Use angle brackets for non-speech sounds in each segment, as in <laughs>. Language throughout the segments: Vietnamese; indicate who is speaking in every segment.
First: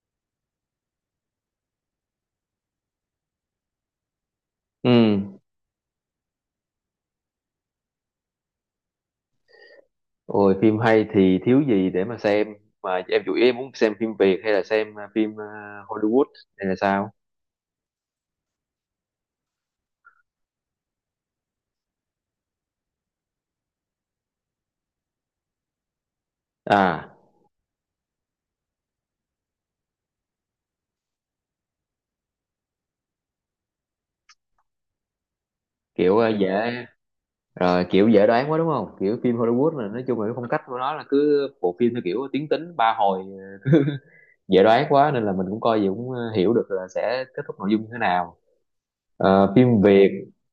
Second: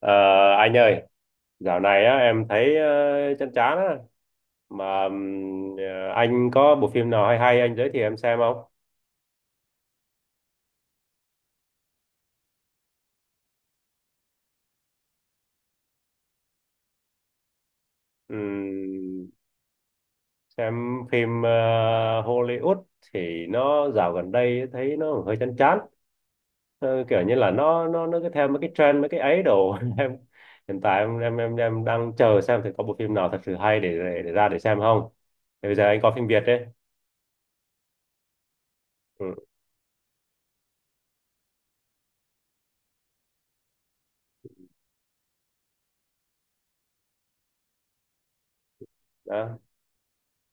Speaker 1: Ờ, anh ơi, dạo này á, em thấy chán chán á.
Speaker 2: Ừ,
Speaker 1: Mà anh có bộ phim nào hay hay anh giới thiệu em xem không?
Speaker 2: rồi phim hay thì thiếu gì để mà xem mà em chủ yếu em muốn xem phim Việt hay là xem phim Hollywood hay là sao?
Speaker 1: Ừm, xem phim Hollywood thì nó dạo gần đây thấy nó hơi chán chán. Ờ,
Speaker 2: À,
Speaker 1: kiểu như là nó cứ theo mấy cái trend mấy cái ấy đồ. <laughs> Em hiện tại em đang chờ xem thì có bộ phim nào thật sự hay để ra để xem không. Thì bây giờ anh có phim Việt đấy.
Speaker 2: dễ rồi kiểu dễ đoán quá đúng không? Kiểu
Speaker 1: Ừ,
Speaker 2: phim Hollywood là nói chung là cái phong cách của nó là cứ bộ phim theo kiểu tiến tính ba hồi dễ đoán quá nên là mình cũng coi gì cũng hiểu được là sẽ kết thúc nội dung như thế nào. Ờ,
Speaker 1: đó.
Speaker 2: phim Việt,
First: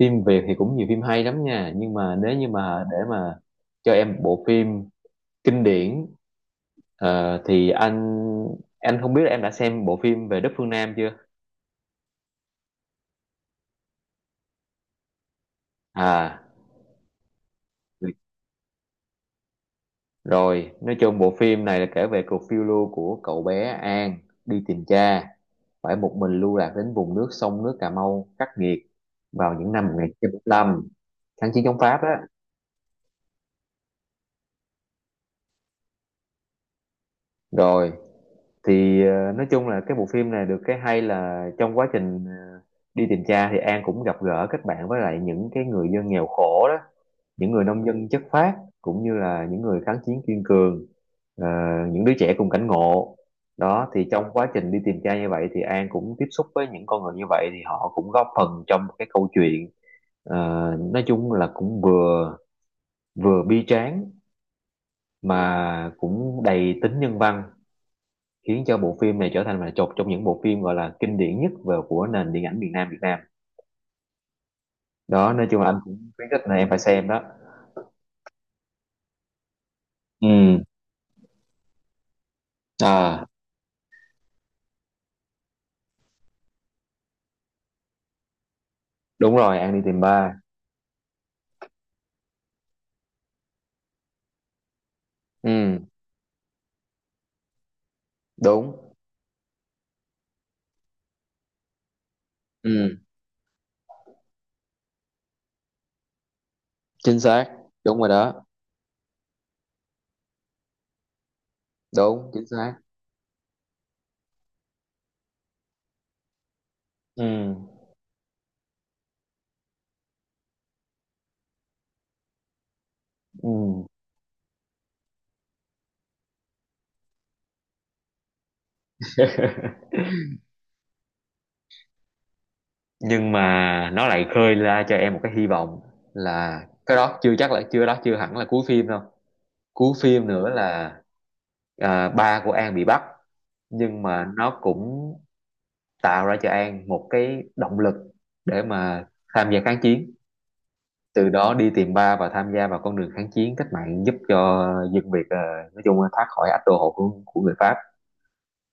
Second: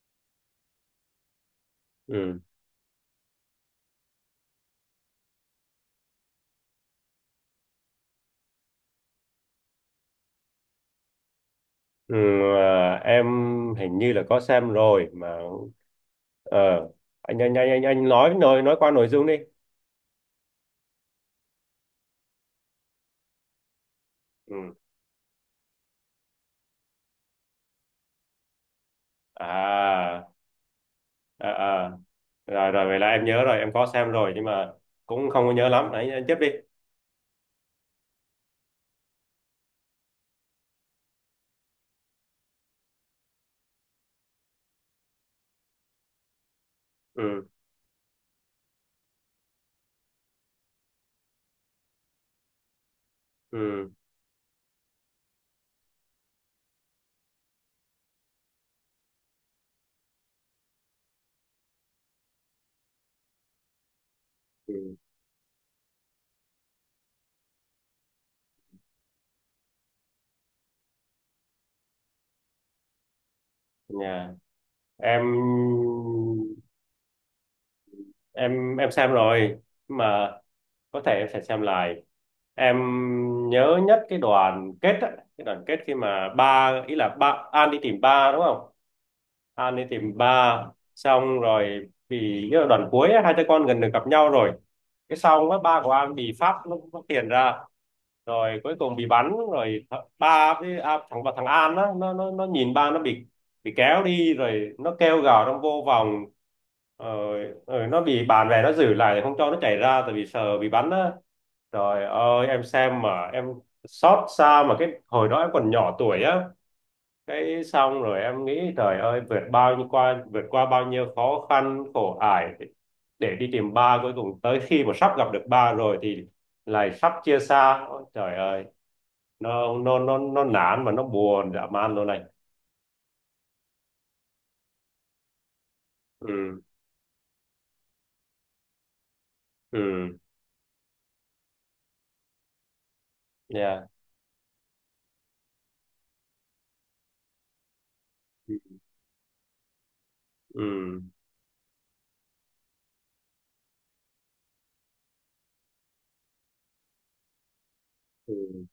Speaker 2: phim Việt thì cũng nhiều phim hay lắm nha, nhưng mà nếu
Speaker 1: Ừ.
Speaker 2: như mà để mà cho em bộ phim kinh điển. Thì anh không biết là em đã xem bộ phim về Đất Phương Nam chưa?
Speaker 1: Ừ, à, em hình như là có xem rồi mà.
Speaker 2: À,
Speaker 1: Ờ, anh, anh anh anh anh nói qua nội dung đi.
Speaker 2: rồi, nói chung bộ phim này là kể về cuộc phiêu lưu của cậu bé An
Speaker 1: Ừ.
Speaker 2: đi tìm cha, phải một mình lưu lạc đến vùng nước sông nước Cà Mau khắc nghiệt vào những năm
Speaker 1: À,
Speaker 2: 1945, kháng
Speaker 1: à,
Speaker 2: chiến chống
Speaker 1: à.
Speaker 2: Pháp á.
Speaker 1: Rồi rồi vậy là em nhớ rồi, em có xem rồi nhưng mà cũng không có nhớ lắm. Anh tiếp đi.
Speaker 2: Rồi, thì nói chung là cái bộ phim này được cái hay là trong quá trình đi tìm cha thì An cũng gặp gỡ kết bạn với lại những cái người dân nghèo khổ đó,
Speaker 1: Ừ,
Speaker 2: những người nông dân chất phác, cũng như là những người kháng chiến kiên cường, ờ, những đứa trẻ cùng cảnh ngộ. Đó
Speaker 1: ừ,
Speaker 2: thì trong quá trình đi tìm cha như vậy thì An cũng tiếp xúc với những con người như vậy thì họ cũng góp phần trong cái câu chuyện. ờ, nói chung là cũng vừa vừa bi tráng
Speaker 1: ừ.
Speaker 2: mà cũng đầy tính nhân văn, khiến cho bộ phim này trở thành là một trong những bộ phim gọi là kinh điển nhất về của nền điện ảnh miền Nam Việt Nam.
Speaker 1: Nhà em,
Speaker 2: Đó, nói chung là anh cũng khuyến khích là em phải xem đó.
Speaker 1: em xem rồi mà
Speaker 2: Ừ,
Speaker 1: có thể em sẽ xem lại. Em
Speaker 2: à
Speaker 1: nhớ nhất cái đoàn kết á, cái đoàn kết khi mà ba ý là ba An đi tìm ba, đúng không?
Speaker 2: đúng rồi, An
Speaker 1: An
Speaker 2: đi
Speaker 1: đi
Speaker 2: tìm
Speaker 1: tìm
Speaker 2: ba.
Speaker 1: ba, xong rồi vì cái đoạn cuối ấy, hai cha con gần được gặp nhau rồi. Cái xong á,
Speaker 2: Ừ,
Speaker 1: ba của An bị Pháp nó tiền ra rồi cuối
Speaker 2: đúng.
Speaker 1: cùng bị bắn rồi. Ba với thằng và thằng An á, nó nhìn ba
Speaker 2: Ừ,
Speaker 1: nó bị kéo đi rồi nó kêu gào trong vô vòng.
Speaker 2: chính xác.
Speaker 1: Rồi
Speaker 2: Đúng
Speaker 1: nó
Speaker 2: rồi
Speaker 1: bị
Speaker 2: đó.
Speaker 1: bạn bè nó giữ lại không cho nó chạy ra tại vì sợ bị bắn á. Trời
Speaker 2: Đúng, chính
Speaker 1: ơi em
Speaker 2: xác.
Speaker 1: xem mà em xót xa, mà cái hồi đó em còn nhỏ tuổi á.
Speaker 2: Ừ,
Speaker 1: Cái xong rồi em nghĩ trời ơi, vượt bao nhiêu qua vượt qua bao nhiêu khó khăn khổ ải để đi
Speaker 2: ừ.
Speaker 1: tìm ba, cuối cùng tới khi mà sắp gặp được ba rồi thì lại sắp chia xa. Ôi, trời ơi,
Speaker 2: <laughs>
Speaker 1: nó nản mà nó buồn dã man luôn này.
Speaker 2: Nhưng mà nó lại khơi ra cho em một cái hy vọng là
Speaker 1: Ừ,
Speaker 2: cái đó chưa chắc là chưa đó chưa hẳn là cuối phim đâu. Cuối
Speaker 1: ừ.
Speaker 2: phim nữa là ba của An bị bắt,
Speaker 1: Yeah.
Speaker 2: nhưng mà nó cũng tạo ra cho An một cái động lực để mà tham gia kháng chiến,
Speaker 1: Ừ,
Speaker 2: từ đó đi tìm ba và tham gia vào con đường kháng chiến cách mạng, giúp cho dân Việt nói chung là thoát khỏi ách đô hộ của người Pháp.
Speaker 1: ừ.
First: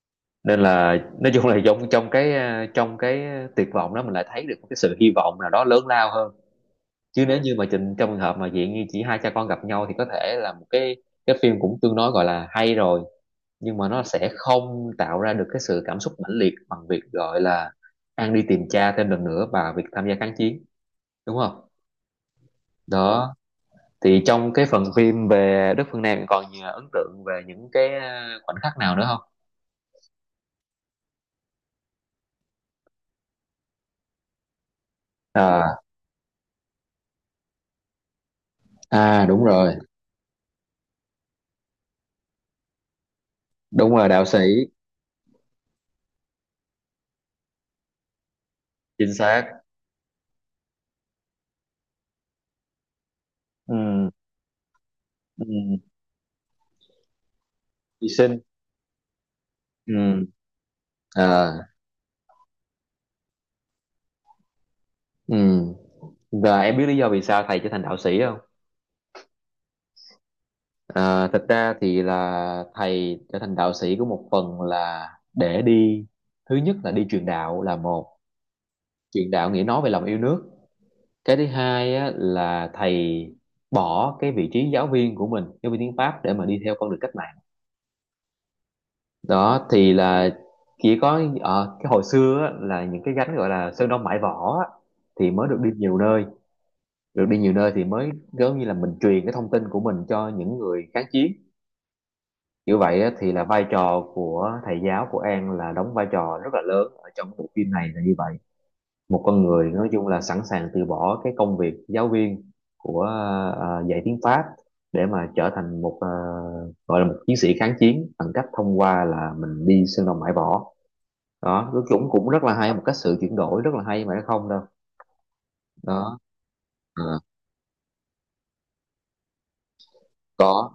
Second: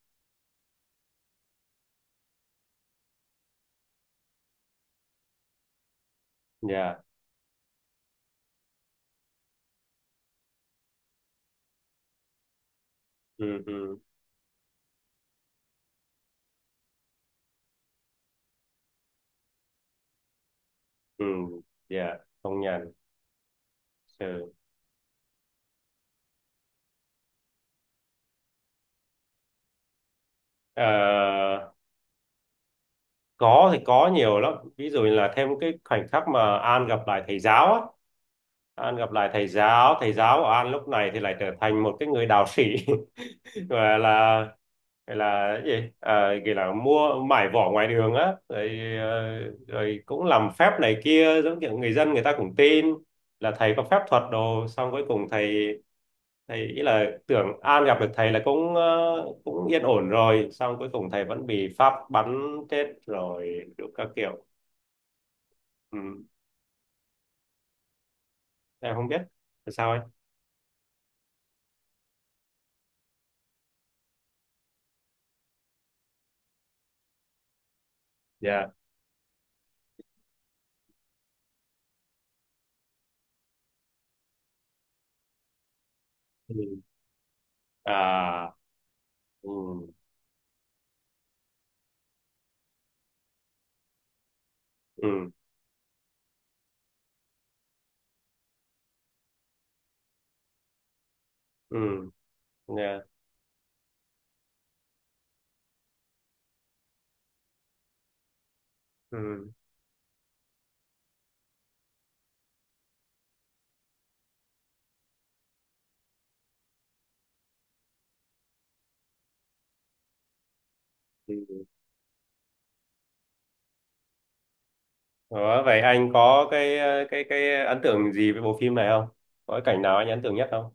Speaker 2: Nên là nói chung là trong trong cái, trong cái tuyệt vọng đó mình lại thấy được một cái sự hy vọng nào đó lớn lao hơn.
Speaker 1: Yeah.
Speaker 2: Chứ nếu như mà trình trong trường hợp mà dạng như chỉ hai cha con gặp nhau thì có thể là một cái phim cũng tương đối, gọi là, hay rồi,
Speaker 1: Ừ,
Speaker 2: nhưng mà
Speaker 1: ừ,
Speaker 2: nó sẽ không tạo ra được cái sự cảm xúc mãnh liệt bằng việc, gọi là, An đi tìm cha thêm lần nữa và việc tham gia kháng chiến,
Speaker 1: ừ.
Speaker 2: đúng không?
Speaker 1: Yeah, công nhận.
Speaker 2: Đó, thì
Speaker 1: Ừ.
Speaker 2: trong cái phần phim về Đất Phương Nam còn gì ấn tượng về những cái, khoảnh khắc nào nữa không?
Speaker 1: Ờ, có thì có nhiều lắm, ví dụ là thêm
Speaker 2: Ờ,
Speaker 1: cái khoảnh khắc mà An gặp lại thầy giáo á. An gặp
Speaker 2: à,
Speaker 1: lại thầy giáo của An lúc này thì lại trở thành một cái người đạo sĩ. <laughs>
Speaker 2: đúng
Speaker 1: gọi
Speaker 2: rồi, đạo sĩ,
Speaker 1: là gọi là cái gì à, gọi là mua mải vỏ ngoài đường á rồi,
Speaker 2: chính xác.
Speaker 1: rồi cũng làm phép này kia giống kiểu người dân người ta cũng tin là thầy có phép
Speaker 2: Ừm,
Speaker 1: thuật đồ. Xong cuối cùng thầy
Speaker 2: ừm,
Speaker 1: thầy ý là tưởng An gặp
Speaker 2: Hy
Speaker 1: được thầy
Speaker 2: sinh.
Speaker 1: là cũng cũng yên ổn
Speaker 2: Ừm,
Speaker 1: rồi, xong cuối cùng thầy
Speaker 2: à,
Speaker 1: vẫn bị pháp bắn chết rồi đủ các kiểu.
Speaker 2: ừm.
Speaker 1: Ừ.
Speaker 2: Và em biết lý do vì sao thầy trở thành đạo sĩ không?
Speaker 1: Em không biết, là sao ấy.
Speaker 2: À, thật ra thì là thầy trở thành đạo sĩ của một phần là để đi, thứ nhất là đi truyền đạo là một,
Speaker 1: Dạ.
Speaker 2: truyền đạo nghĩa nói về lòng yêu nước. Cái thứ hai á, là thầy bỏ cái vị trí giáo viên của mình, giáo viên tiếng Pháp, để mà đi theo
Speaker 1: Ừ.
Speaker 2: con đường cách mạng.
Speaker 1: À. Ừ.
Speaker 2: Đó thì là chỉ có ở cái hồi xưa á, là những cái gánh gọi là sơn đông mãi võ á, thì
Speaker 1: Ừ,
Speaker 2: mới được đi nhiều nơi, được đi nhiều nơi thì mới giống như là mình truyền cái thông tin của mình cho những người kháng chiến.
Speaker 1: ừ.
Speaker 2: Như
Speaker 1: Dạ.
Speaker 2: vậy thì là vai trò của thầy giáo của An là đóng vai trò rất là lớn ở trong bộ phim này là như vậy. Một con
Speaker 1: Ừ.
Speaker 2: người nói chung là sẵn sàng từ bỏ cái công việc giáo viên của dạy tiếng Pháp để mà trở thành một gọi là một chiến sĩ kháng chiến bằng cách thông qua là mình đi sơn đồng bãi võ.
Speaker 1: Ừ.
Speaker 2: Đó, nó cũng cũng rất là hay, một cách sự chuyển đổi rất là hay mà nó không đâu
Speaker 1: Đó, vậy anh
Speaker 2: đó.
Speaker 1: có cái
Speaker 2: Ờ,
Speaker 1: cái cái ấn tượng gì với bộ phim này không, có cái cảnh nào anh ấn tượng nhất
Speaker 2: có
Speaker 1: không?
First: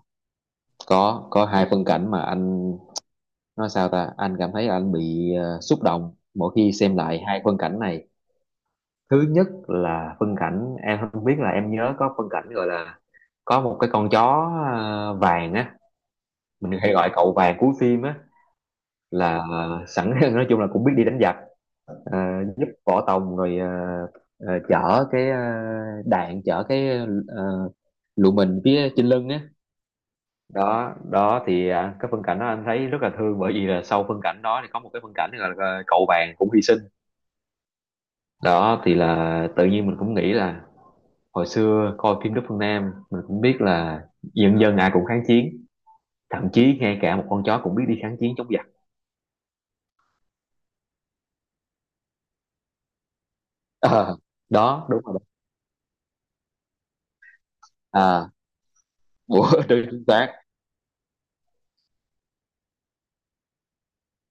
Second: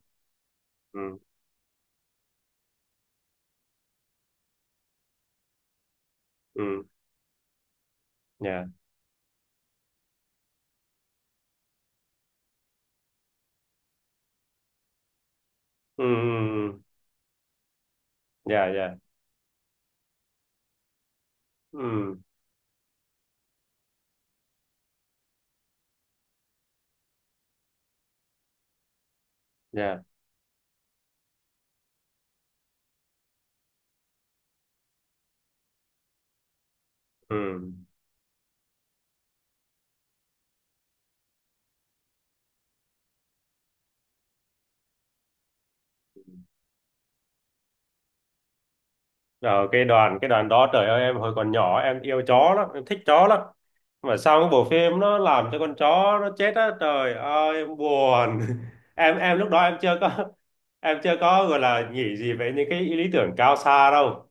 Speaker 1: Ừ,
Speaker 2: có hai phân cảnh mà anh nói sao ta, anh cảm thấy anh bị xúc động mỗi khi
Speaker 1: ừ.
Speaker 2: xem lại hai phân cảnh này.
Speaker 1: Dạ.
Speaker 2: Thứ nhất là phân cảnh, em không biết là em nhớ có phân cảnh gọi là có một cái con chó vàng á,
Speaker 1: Ừ.
Speaker 2: mình hay gọi cậu vàng cuối phim á,
Speaker 1: Dạ, dạ.
Speaker 2: là sẵn <laughs> nói chung là cũng biết đi đánh giặc, ờ,
Speaker 1: Ừ.
Speaker 2: giúp Võ Tòng rồi chở cái đạn, chở cái ờ, lụa mình phía trên lưng á.
Speaker 1: Dạ.
Speaker 2: Đó đó thì à, cái phân cảnh đó anh thấy rất là thương, bởi vì là sau phân cảnh đó thì có một cái phân cảnh gọi là cậu vàng cũng hy sinh.
Speaker 1: Ừ.
Speaker 2: Đó thì là tự nhiên mình cũng nghĩ là hồi xưa coi phim Đức Phương Nam mình cũng biết là dân dân ai cũng kháng chiến, thậm chí ngay cả một con chó cũng biết đi kháng chiến chống giặc.
Speaker 1: Ở cái đoàn đó trời ơi em hồi còn nhỏ em yêu chó lắm, em thích chó lắm,
Speaker 2: Ờ,
Speaker 1: mà sau cái bộ
Speaker 2: đó
Speaker 1: phim
Speaker 2: đúng rồi
Speaker 1: nó
Speaker 2: đó.
Speaker 1: làm cho con chó nó chết á, trời ơi em
Speaker 2: À
Speaker 1: buồn. <laughs> Em lúc
Speaker 2: bữa
Speaker 1: đó
Speaker 2: <laughs>
Speaker 1: em
Speaker 2: đưa
Speaker 1: chưa
Speaker 2: chính
Speaker 1: có.
Speaker 2: xác.
Speaker 1: <laughs> Em chưa có gọi là nghĩ gì về những cái lý tưởng cao xa đâu,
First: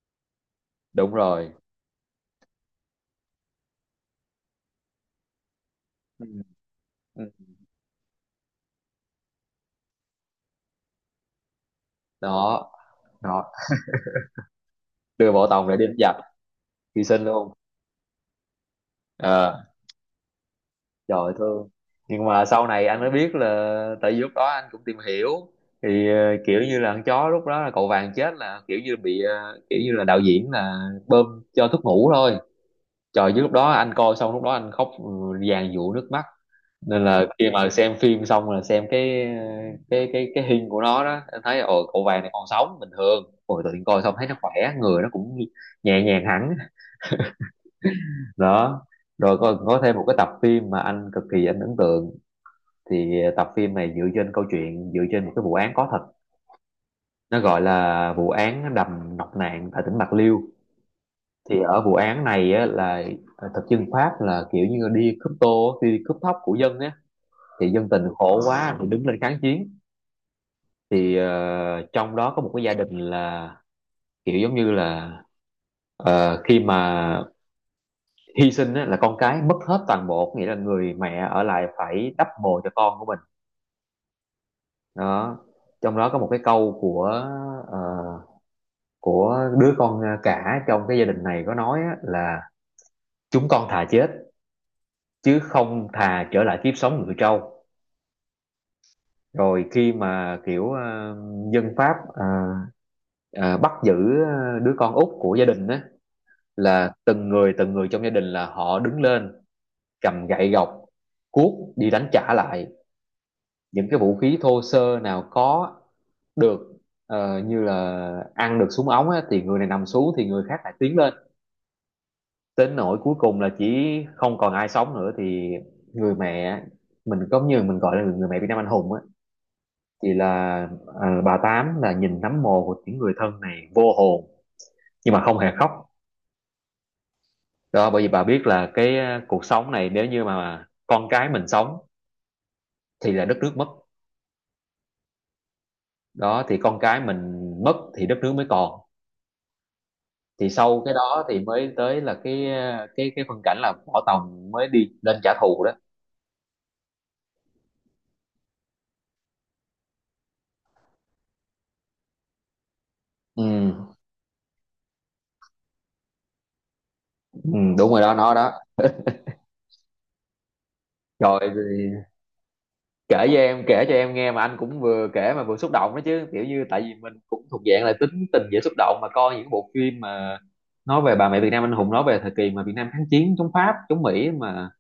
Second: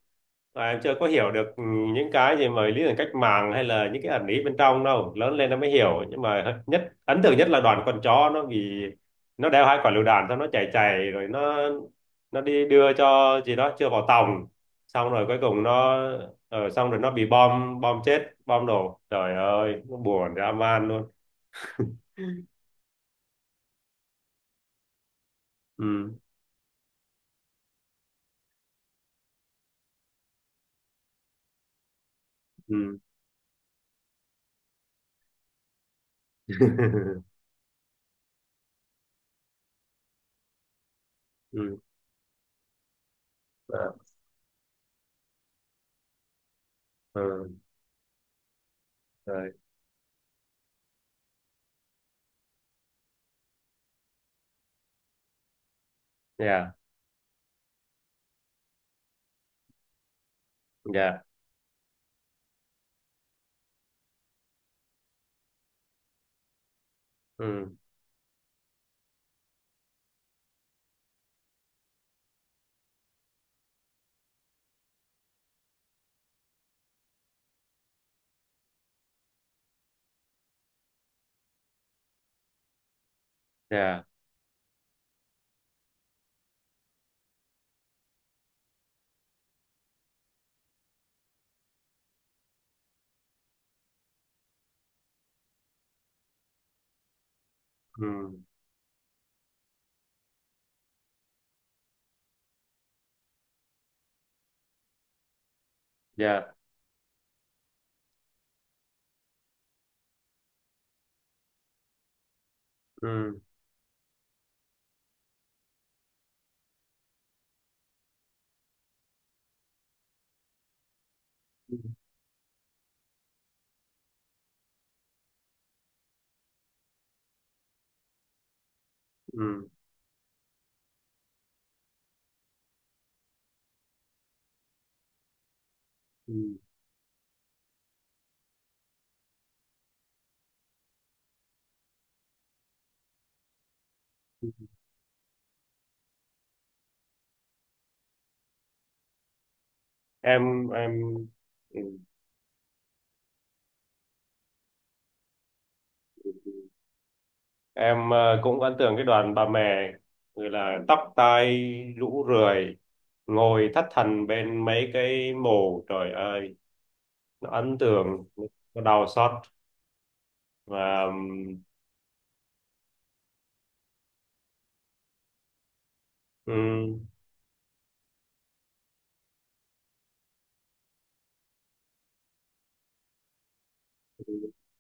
Speaker 1: và em chưa có
Speaker 2: Đúng
Speaker 1: hiểu được
Speaker 2: rồi.
Speaker 1: những cái gì mà lý tưởng cách mạng hay là những cái ẩn ý bên trong đâu. Lớn lên em mới hiểu, nhưng
Speaker 2: Ừ,
Speaker 1: mà nhất ấn
Speaker 2: ừ.
Speaker 1: tượng nhất là đoàn con chó nó bị, nó đeo hai quả lựu đạn xong nó chạy chạy rồi nó đi
Speaker 2: Đó
Speaker 1: đưa cho
Speaker 2: đó,
Speaker 1: gì đó chưa vào tòng. Xong rồi
Speaker 2: đưa
Speaker 1: cuối
Speaker 2: bộ
Speaker 1: cùng
Speaker 2: Tòng để đi đánh
Speaker 1: nó
Speaker 2: giặc,
Speaker 1: xong rồi
Speaker 2: hy
Speaker 1: nó
Speaker 2: sinh
Speaker 1: bị
Speaker 2: luôn.
Speaker 1: bom bom chết bom đổ trời
Speaker 2: Ờ,
Speaker 1: ơi nó buồn dã man luôn.
Speaker 2: trời ơi, thương. Nhưng mà sau này anh mới biết là tại vì lúc đó anh cũng tìm hiểu, thì
Speaker 1: Ừ,
Speaker 2: kiểu như là con chó lúc đó là cậu vàng chết là kiểu như bị kiểu như là đạo diễn là bơm cho thuốc ngủ thôi.
Speaker 1: ừ.
Speaker 2: Trời, chứ lúc đó anh coi xong lúc đó anh khóc ừ, dàn dụa nước mắt. Nên
Speaker 1: <laughs>
Speaker 2: là khi mà xem phim xong là xem cái cái hình của nó đó anh thấy,
Speaker 1: Ừ.
Speaker 2: ồ cậu vàng này còn sống bình thường, ôi tự
Speaker 1: ờ,
Speaker 2: nhiên coi xong thấy nó khỏe, người nó cũng nhẹ nhàng hẳn.
Speaker 1: ừ.
Speaker 2: <laughs> Đó, rồi
Speaker 1: Rồi.
Speaker 2: có thêm một cái tập phim mà anh cực kỳ anh ấn tượng. Thì tập phim này dựa trên câu chuyện, dựa trên một cái vụ án có thật,
Speaker 1: Dạ,
Speaker 2: nó gọi là vụ án đầm Nọc Nạn tại tỉnh Bạc Liêu.
Speaker 1: dạ.
Speaker 2: Thì ở vụ án này á, là thực dân Pháp là kiểu như đi cướp tô đi cướp thóc của dân á, thì
Speaker 1: Ừ.
Speaker 2: dân tình khổ quá thì đứng lên kháng chiến. Thì trong đó có một cái gia đình là kiểu giống như là khi mà hy sinh á, là con cái mất hết toàn bộ, nghĩa là người mẹ ở lại phải đắp bồ cho con của mình.
Speaker 1: Dạ.
Speaker 2: Đó, trong đó có một cái câu của ờ, của đứa con cả trong cái gia đình này có nói á, là chúng con thà chết chứ không thà trở lại kiếp sống người trâu.
Speaker 1: Ừ.
Speaker 2: Rồi khi mà kiểu dân Pháp ờ, bắt giữ đứa con út của gia đình á,
Speaker 1: Dạ.
Speaker 2: là từng người trong gia đình là họ đứng lên cầm gậy gộc cuốc đi đánh trả lại,
Speaker 1: Ừ,
Speaker 2: những cái vũ khí thô sơ nào có được, như là ăn được súng ống á, thì người này nằm xuống thì người khác lại tiến lên,
Speaker 1: ừ,
Speaker 2: đến nỗi cuối cùng là chỉ không còn ai sống nữa. Thì người mẹ, mình có như mình gọi là người mẹ Việt Nam anh hùng á,
Speaker 1: ừ.
Speaker 2: thì là bà Tám là nhìn nấm mồ của những người thân này vô hồn nhưng mà không hề khóc. Đó, bởi vì bà biết là cái cuộc sống này nếu như mà con cái mình sống thì là đất nước mất.
Speaker 1: Ừ.
Speaker 2: Đó thì con cái mình mất thì đất nước mới còn.
Speaker 1: em
Speaker 2: Thì sau cái
Speaker 1: em
Speaker 2: đó thì mới
Speaker 1: ừ.
Speaker 2: tới là cái cái phân cảnh là Võ Tòng mới đi lên trả thù đó.
Speaker 1: Em cũng ấn tượng cái đoàn bà mẹ, người là tóc tai rũ rượi, ngồi
Speaker 2: Ừ,
Speaker 1: thất thần bên mấy cái mồ trời ơi,
Speaker 2: ừ
Speaker 1: nó ấn
Speaker 2: đúng rồi đó
Speaker 1: tượng,
Speaker 2: nó đó.
Speaker 1: nó đau xót. Và
Speaker 2: Trời, thì kể cho em, kể cho em nghe mà anh cũng vừa kể mà vừa xúc động đó chứ, kiểu như tại vì
Speaker 1: um,
Speaker 2: mình cũng thuộc dạng là tính tình dễ xúc động mà coi những bộ phim mà nói về bà mẹ Việt Nam anh hùng, nói về thời kỳ mà Việt Nam kháng chiến chống Pháp chống Mỹ mà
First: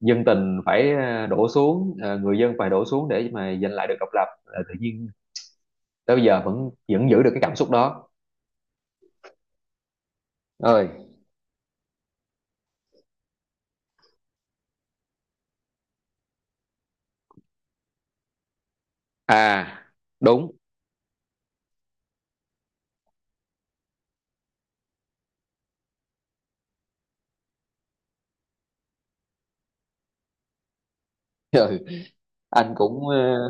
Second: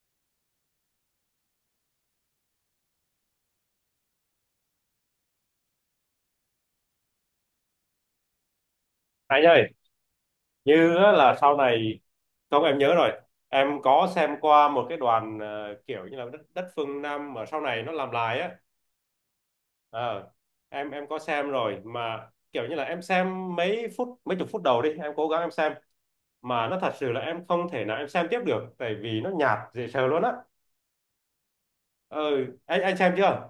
Speaker 2: dân tình phải đổ xuống người dân phải đổ xuống để mà giành lại được độc lập. Ờ, tự nhiên tới bây giờ vẫn vẫn giữ được cái cảm xúc đó.
Speaker 1: anh ơi,
Speaker 2: Ơi,
Speaker 1: như á là sau này, không em nhớ rồi, em có xem qua một cái đoàn kiểu như là đất phương Nam mà sau này nó làm lại á.
Speaker 2: à
Speaker 1: Ờ,
Speaker 2: đúng.
Speaker 1: em có xem rồi mà kiểu như là em xem mấy phút, mấy chục phút đầu đi em cố gắng em xem, mà nó thật sự là em không thể nào em xem tiếp được tại vì nó nhạt dễ sợ luôn á.
Speaker 2: <laughs> Ừ.
Speaker 1: Ừ,
Speaker 2: Anh
Speaker 1: anh
Speaker 2: cũng
Speaker 1: xem chưa?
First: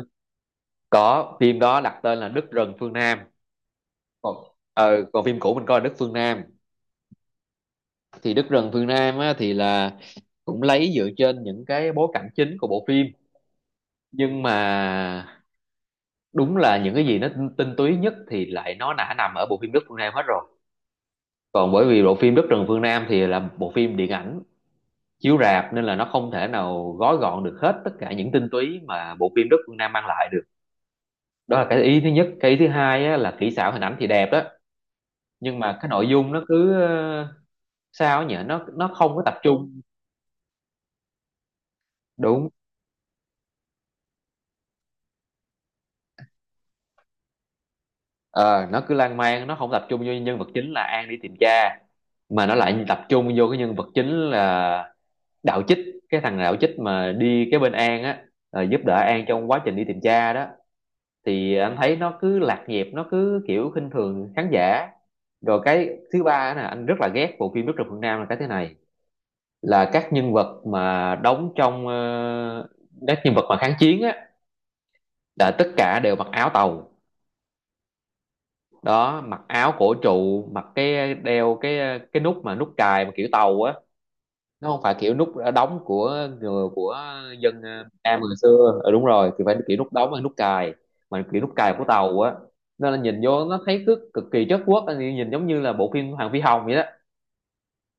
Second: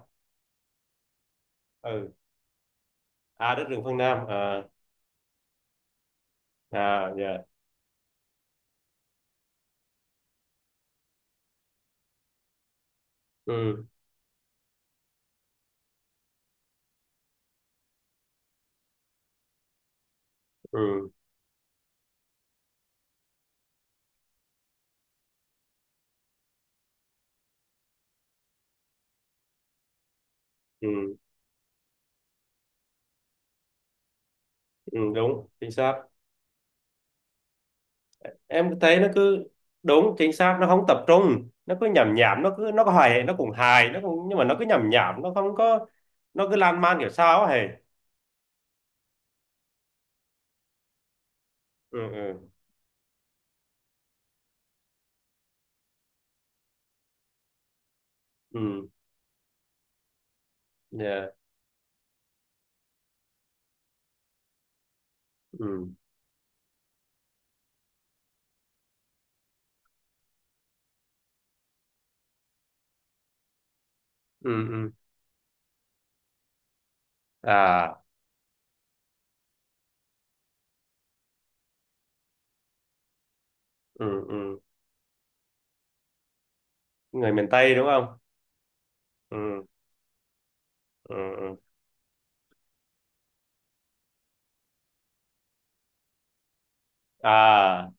Speaker 2: có phim đó đặt
Speaker 1: Ừ.
Speaker 2: tên là Đất rừng phương Nam.
Speaker 1: À, đất rừng phương Nam
Speaker 2: Còn
Speaker 1: à.
Speaker 2: còn phim cũ mình coi là Đất phương Nam.
Speaker 1: À, dạ.
Speaker 2: Thì Đất rừng phương Nam á, thì là cũng lấy dựa trên những cái bối cảnh chính của bộ phim,
Speaker 1: Ừ,
Speaker 2: nhưng mà đúng là những cái gì tinh túy nhất thì lại nó đã nằm ở bộ phim Đất phương Nam hết rồi.
Speaker 1: ừ.
Speaker 2: Còn bởi vì bộ phim Đất rừng phương Nam thì là bộ phim điện ảnh chiếu rạp nên là nó không thể nào gói gọn được hết tất cả những tinh túy mà bộ phim Đất phương Nam mang lại được.
Speaker 1: Ừ,
Speaker 2: Đó là cái ý thứ nhất. Cái ý thứ hai á, là kỹ xảo hình ảnh thì đẹp đó,
Speaker 1: ừ. Đúng
Speaker 2: nhưng
Speaker 1: chính
Speaker 2: mà cái
Speaker 1: xác.
Speaker 2: nội dung nó cứ sao nhỉ, nó
Speaker 1: Em
Speaker 2: nó
Speaker 1: thấy nó
Speaker 2: không có tập
Speaker 1: cứ,
Speaker 2: trung.
Speaker 1: đúng chính xác, nó không tập trung, nó cứ nhảm nhảm,
Speaker 2: Đúng.
Speaker 1: nó có hài nó cũng nhưng mà nó cứ nhảm nhảm, nó không có. Nó cứ lan man kiểu sao ấy hề.
Speaker 2: Ờ, nó cứ lan man, nó không tập trung vô nhân vật chính là An đi tìm cha,
Speaker 1: Ừ, ừ,
Speaker 2: mà nó lại tập trung vô cái nhân vật chính là Đạo Chích. Cái thằng Đạo Chích mà đi cái bên An á, giúp
Speaker 1: ừ.
Speaker 2: đỡ An trong quá trình đi tìm cha đó,
Speaker 1: Yeah.
Speaker 2: thì anh thấy nó cứ lạc nhịp, nó cứ kiểu khinh thường khán giả. Rồi
Speaker 1: Ừ,
Speaker 2: cái thứ ba nè, anh rất là ghét bộ phim Đức Rực Phương Nam là cái thế này: là các nhân vật mà đóng trong các nhân vật mà kháng chiến á,
Speaker 1: ừ, ừ.
Speaker 2: là tất cả đều mặc áo tàu.
Speaker 1: À.
Speaker 2: Đó mặc áo cổ trụ, mặc cái đeo cái cái nút mà nút cài mà kiểu tàu á.
Speaker 1: Ừ, ừ.
Speaker 2: Nó không phải kiểu nút đóng của người của
Speaker 1: Người miền
Speaker 2: dân
Speaker 1: Tây đúng
Speaker 2: Việt
Speaker 1: không?
Speaker 2: Nam hồi xưa. Ừ, đúng rồi, thì
Speaker 1: Ừ,
Speaker 2: phải kiểu nút đóng hay nút cài,
Speaker 1: ừ,
Speaker 2: mà kiểu nút
Speaker 1: ừ.
Speaker 2: cài của tàu á. Nên là nhìn vô nó thấy cứ cực kỳ chất quốc, nhìn giống như là bộ phim Hoàng Phi Hồng vậy đó.
Speaker 1: À.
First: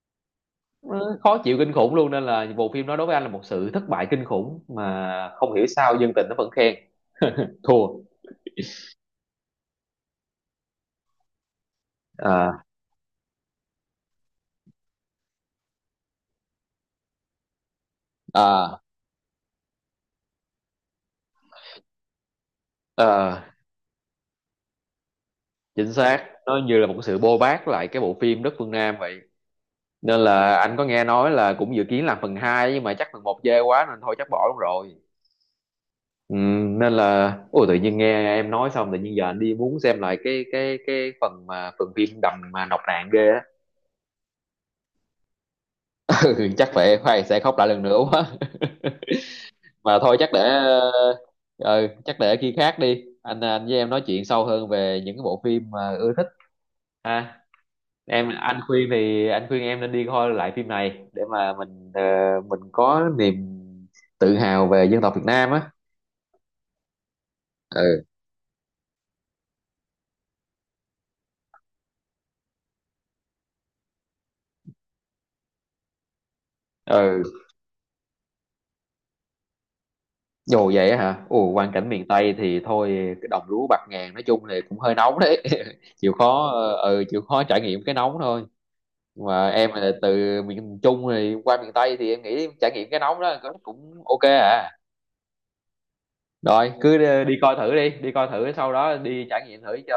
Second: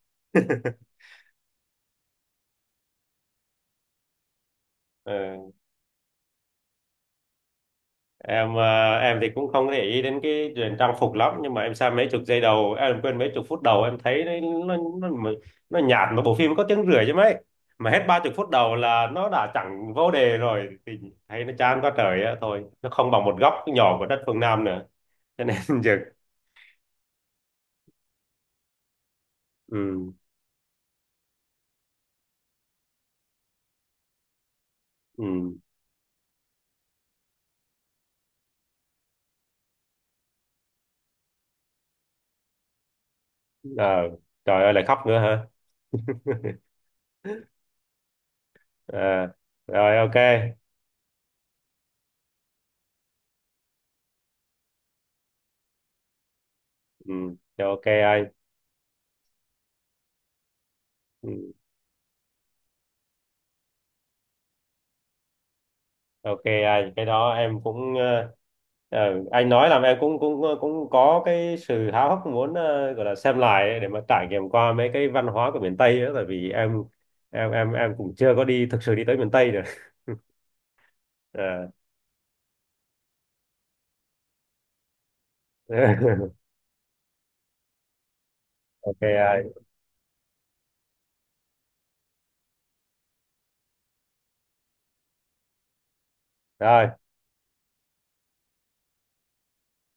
Speaker 2: Nó khó chịu kinh khủng luôn, nên là bộ phim đó đối với anh là một sự thất bại kinh khủng, mà
Speaker 1: Ừ.
Speaker 2: không hiểu sao dân tình nó vẫn khen. Thua.
Speaker 1: Em thì cũng không để ý đến cái chuyện trang phục lắm, nhưng mà em xem mấy chục giây
Speaker 2: À,
Speaker 1: đầu em quên, mấy chục phút đầu em thấy nó, nó nhạt. Mà bộ phim có tiếng rưỡi chứ mấy, mà hết ba chục phút đầu
Speaker 2: à,
Speaker 1: là nó đã chẳng vô đề rồi thì thấy nó chán quá trời á, thôi nó không bằng một
Speaker 2: à,
Speaker 1: góc nhỏ của đất phương Nam nữa. Cho nên <laughs>
Speaker 2: chính
Speaker 1: giờ.
Speaker 2: xác, nó như là một sự bôi bác lại cái bộ phim Đất Phương Nam vậy.
Speaker 1: Ừ,
Speaker 2: Nên là anh có nghe nói là cũng dự kiến làm phần hai, nhưng mà chắc phần một chê quá nên thôi chắc bỏ luôn rồi.
Speaker 1: ừ.
Speaker 2: Ừ, nên là ôi, tự nhiên nghe em nói xong tự nhiên giờ anh đi muốn xem lại cái cái phần mà phần phim đầm mà nọc nạn ghê á.
Speaker 1: Ờ, trời ơi lại khóc nữa hả.
Speaker 2: <laughs> Ừ, chắc phải phải sẽ khóc lại lần nữa quá.
Speaker 1: À, rồi,
Speaker 2: Mà
Speaker 1: ok.
Speaker 2: thôi chắc để chắc để khi khác đi, anh với em nói chuyện sâu hơn về những cái bộ phim mà ưa thích
Speaker 1: Ừ.
Speaker 2: ha.
Speaker 1: Rồi, ok anh.
Speaker 2: Em, anh khuyên thì anh khuyên em nên đi coi lại phim này để mà
Speaker 1: Ừ.
Speaker 2: mình mình có niềm tự hào về dân tộc Việt Nam á.
Speaker 1: Ok anh, cái đó em cũng
Speaker 2: Ừ,
Speaker 1: anh nói làm em cũng cũng cũng có cái sự háo hức muốn gọi là xem lại ấy, để mà trải nghiệm qua mấy cái văn hóa của miền Tây ấy, tại vì em
Speaker 2: ừ.
Speaker 1: em em em cũng chưa có đi thực sự đi tới miền Tây được. <laughs>
Speaker 2: Dù vậy á hả? Ồ,
Speaker 1: Ờ.
Speaker 2: quang cảnh miền Tây thì thôi, cái đồng lúa bạc ngàn, nói chung thì cũng hơi nóng đấy. <laughs> Chịu
Speaker 1: <laughs>
Speaker 2: khó ừ chịu khó trải nghiệm cái nóng thôi.
Speaker 1: Ok
Speaker 2: Mà
Speaker 1: anh.
Speaker 2: em là từ miền Trung rồi qua miền Tây thì em nghĩ trải nghiệm cái nóng đó cũng cũng ok à. Rồi
Speaker 1: Rồi,
Speaker 2: cứ đi, đi coi thử, đi đi coi thử, sau đó đi trải nghiệm thử cho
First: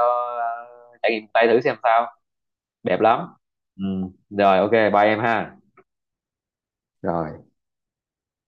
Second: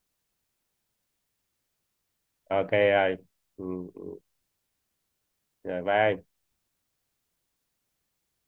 Speaker 2: trải nghiệm Tây thử xem sao.
Speaker 1: ok
Speaker 2: Đẹp
Speaker 1: anh.
Speaker 2: lắm.
Speaker 1: Ừ,
Speaker 2: Ừ,
Speaker 1: ừ.
Speaker 2: rồi ok, bye em ha.
Speaker 1: Rồi, bye anh.
Speaker 2: Rồi.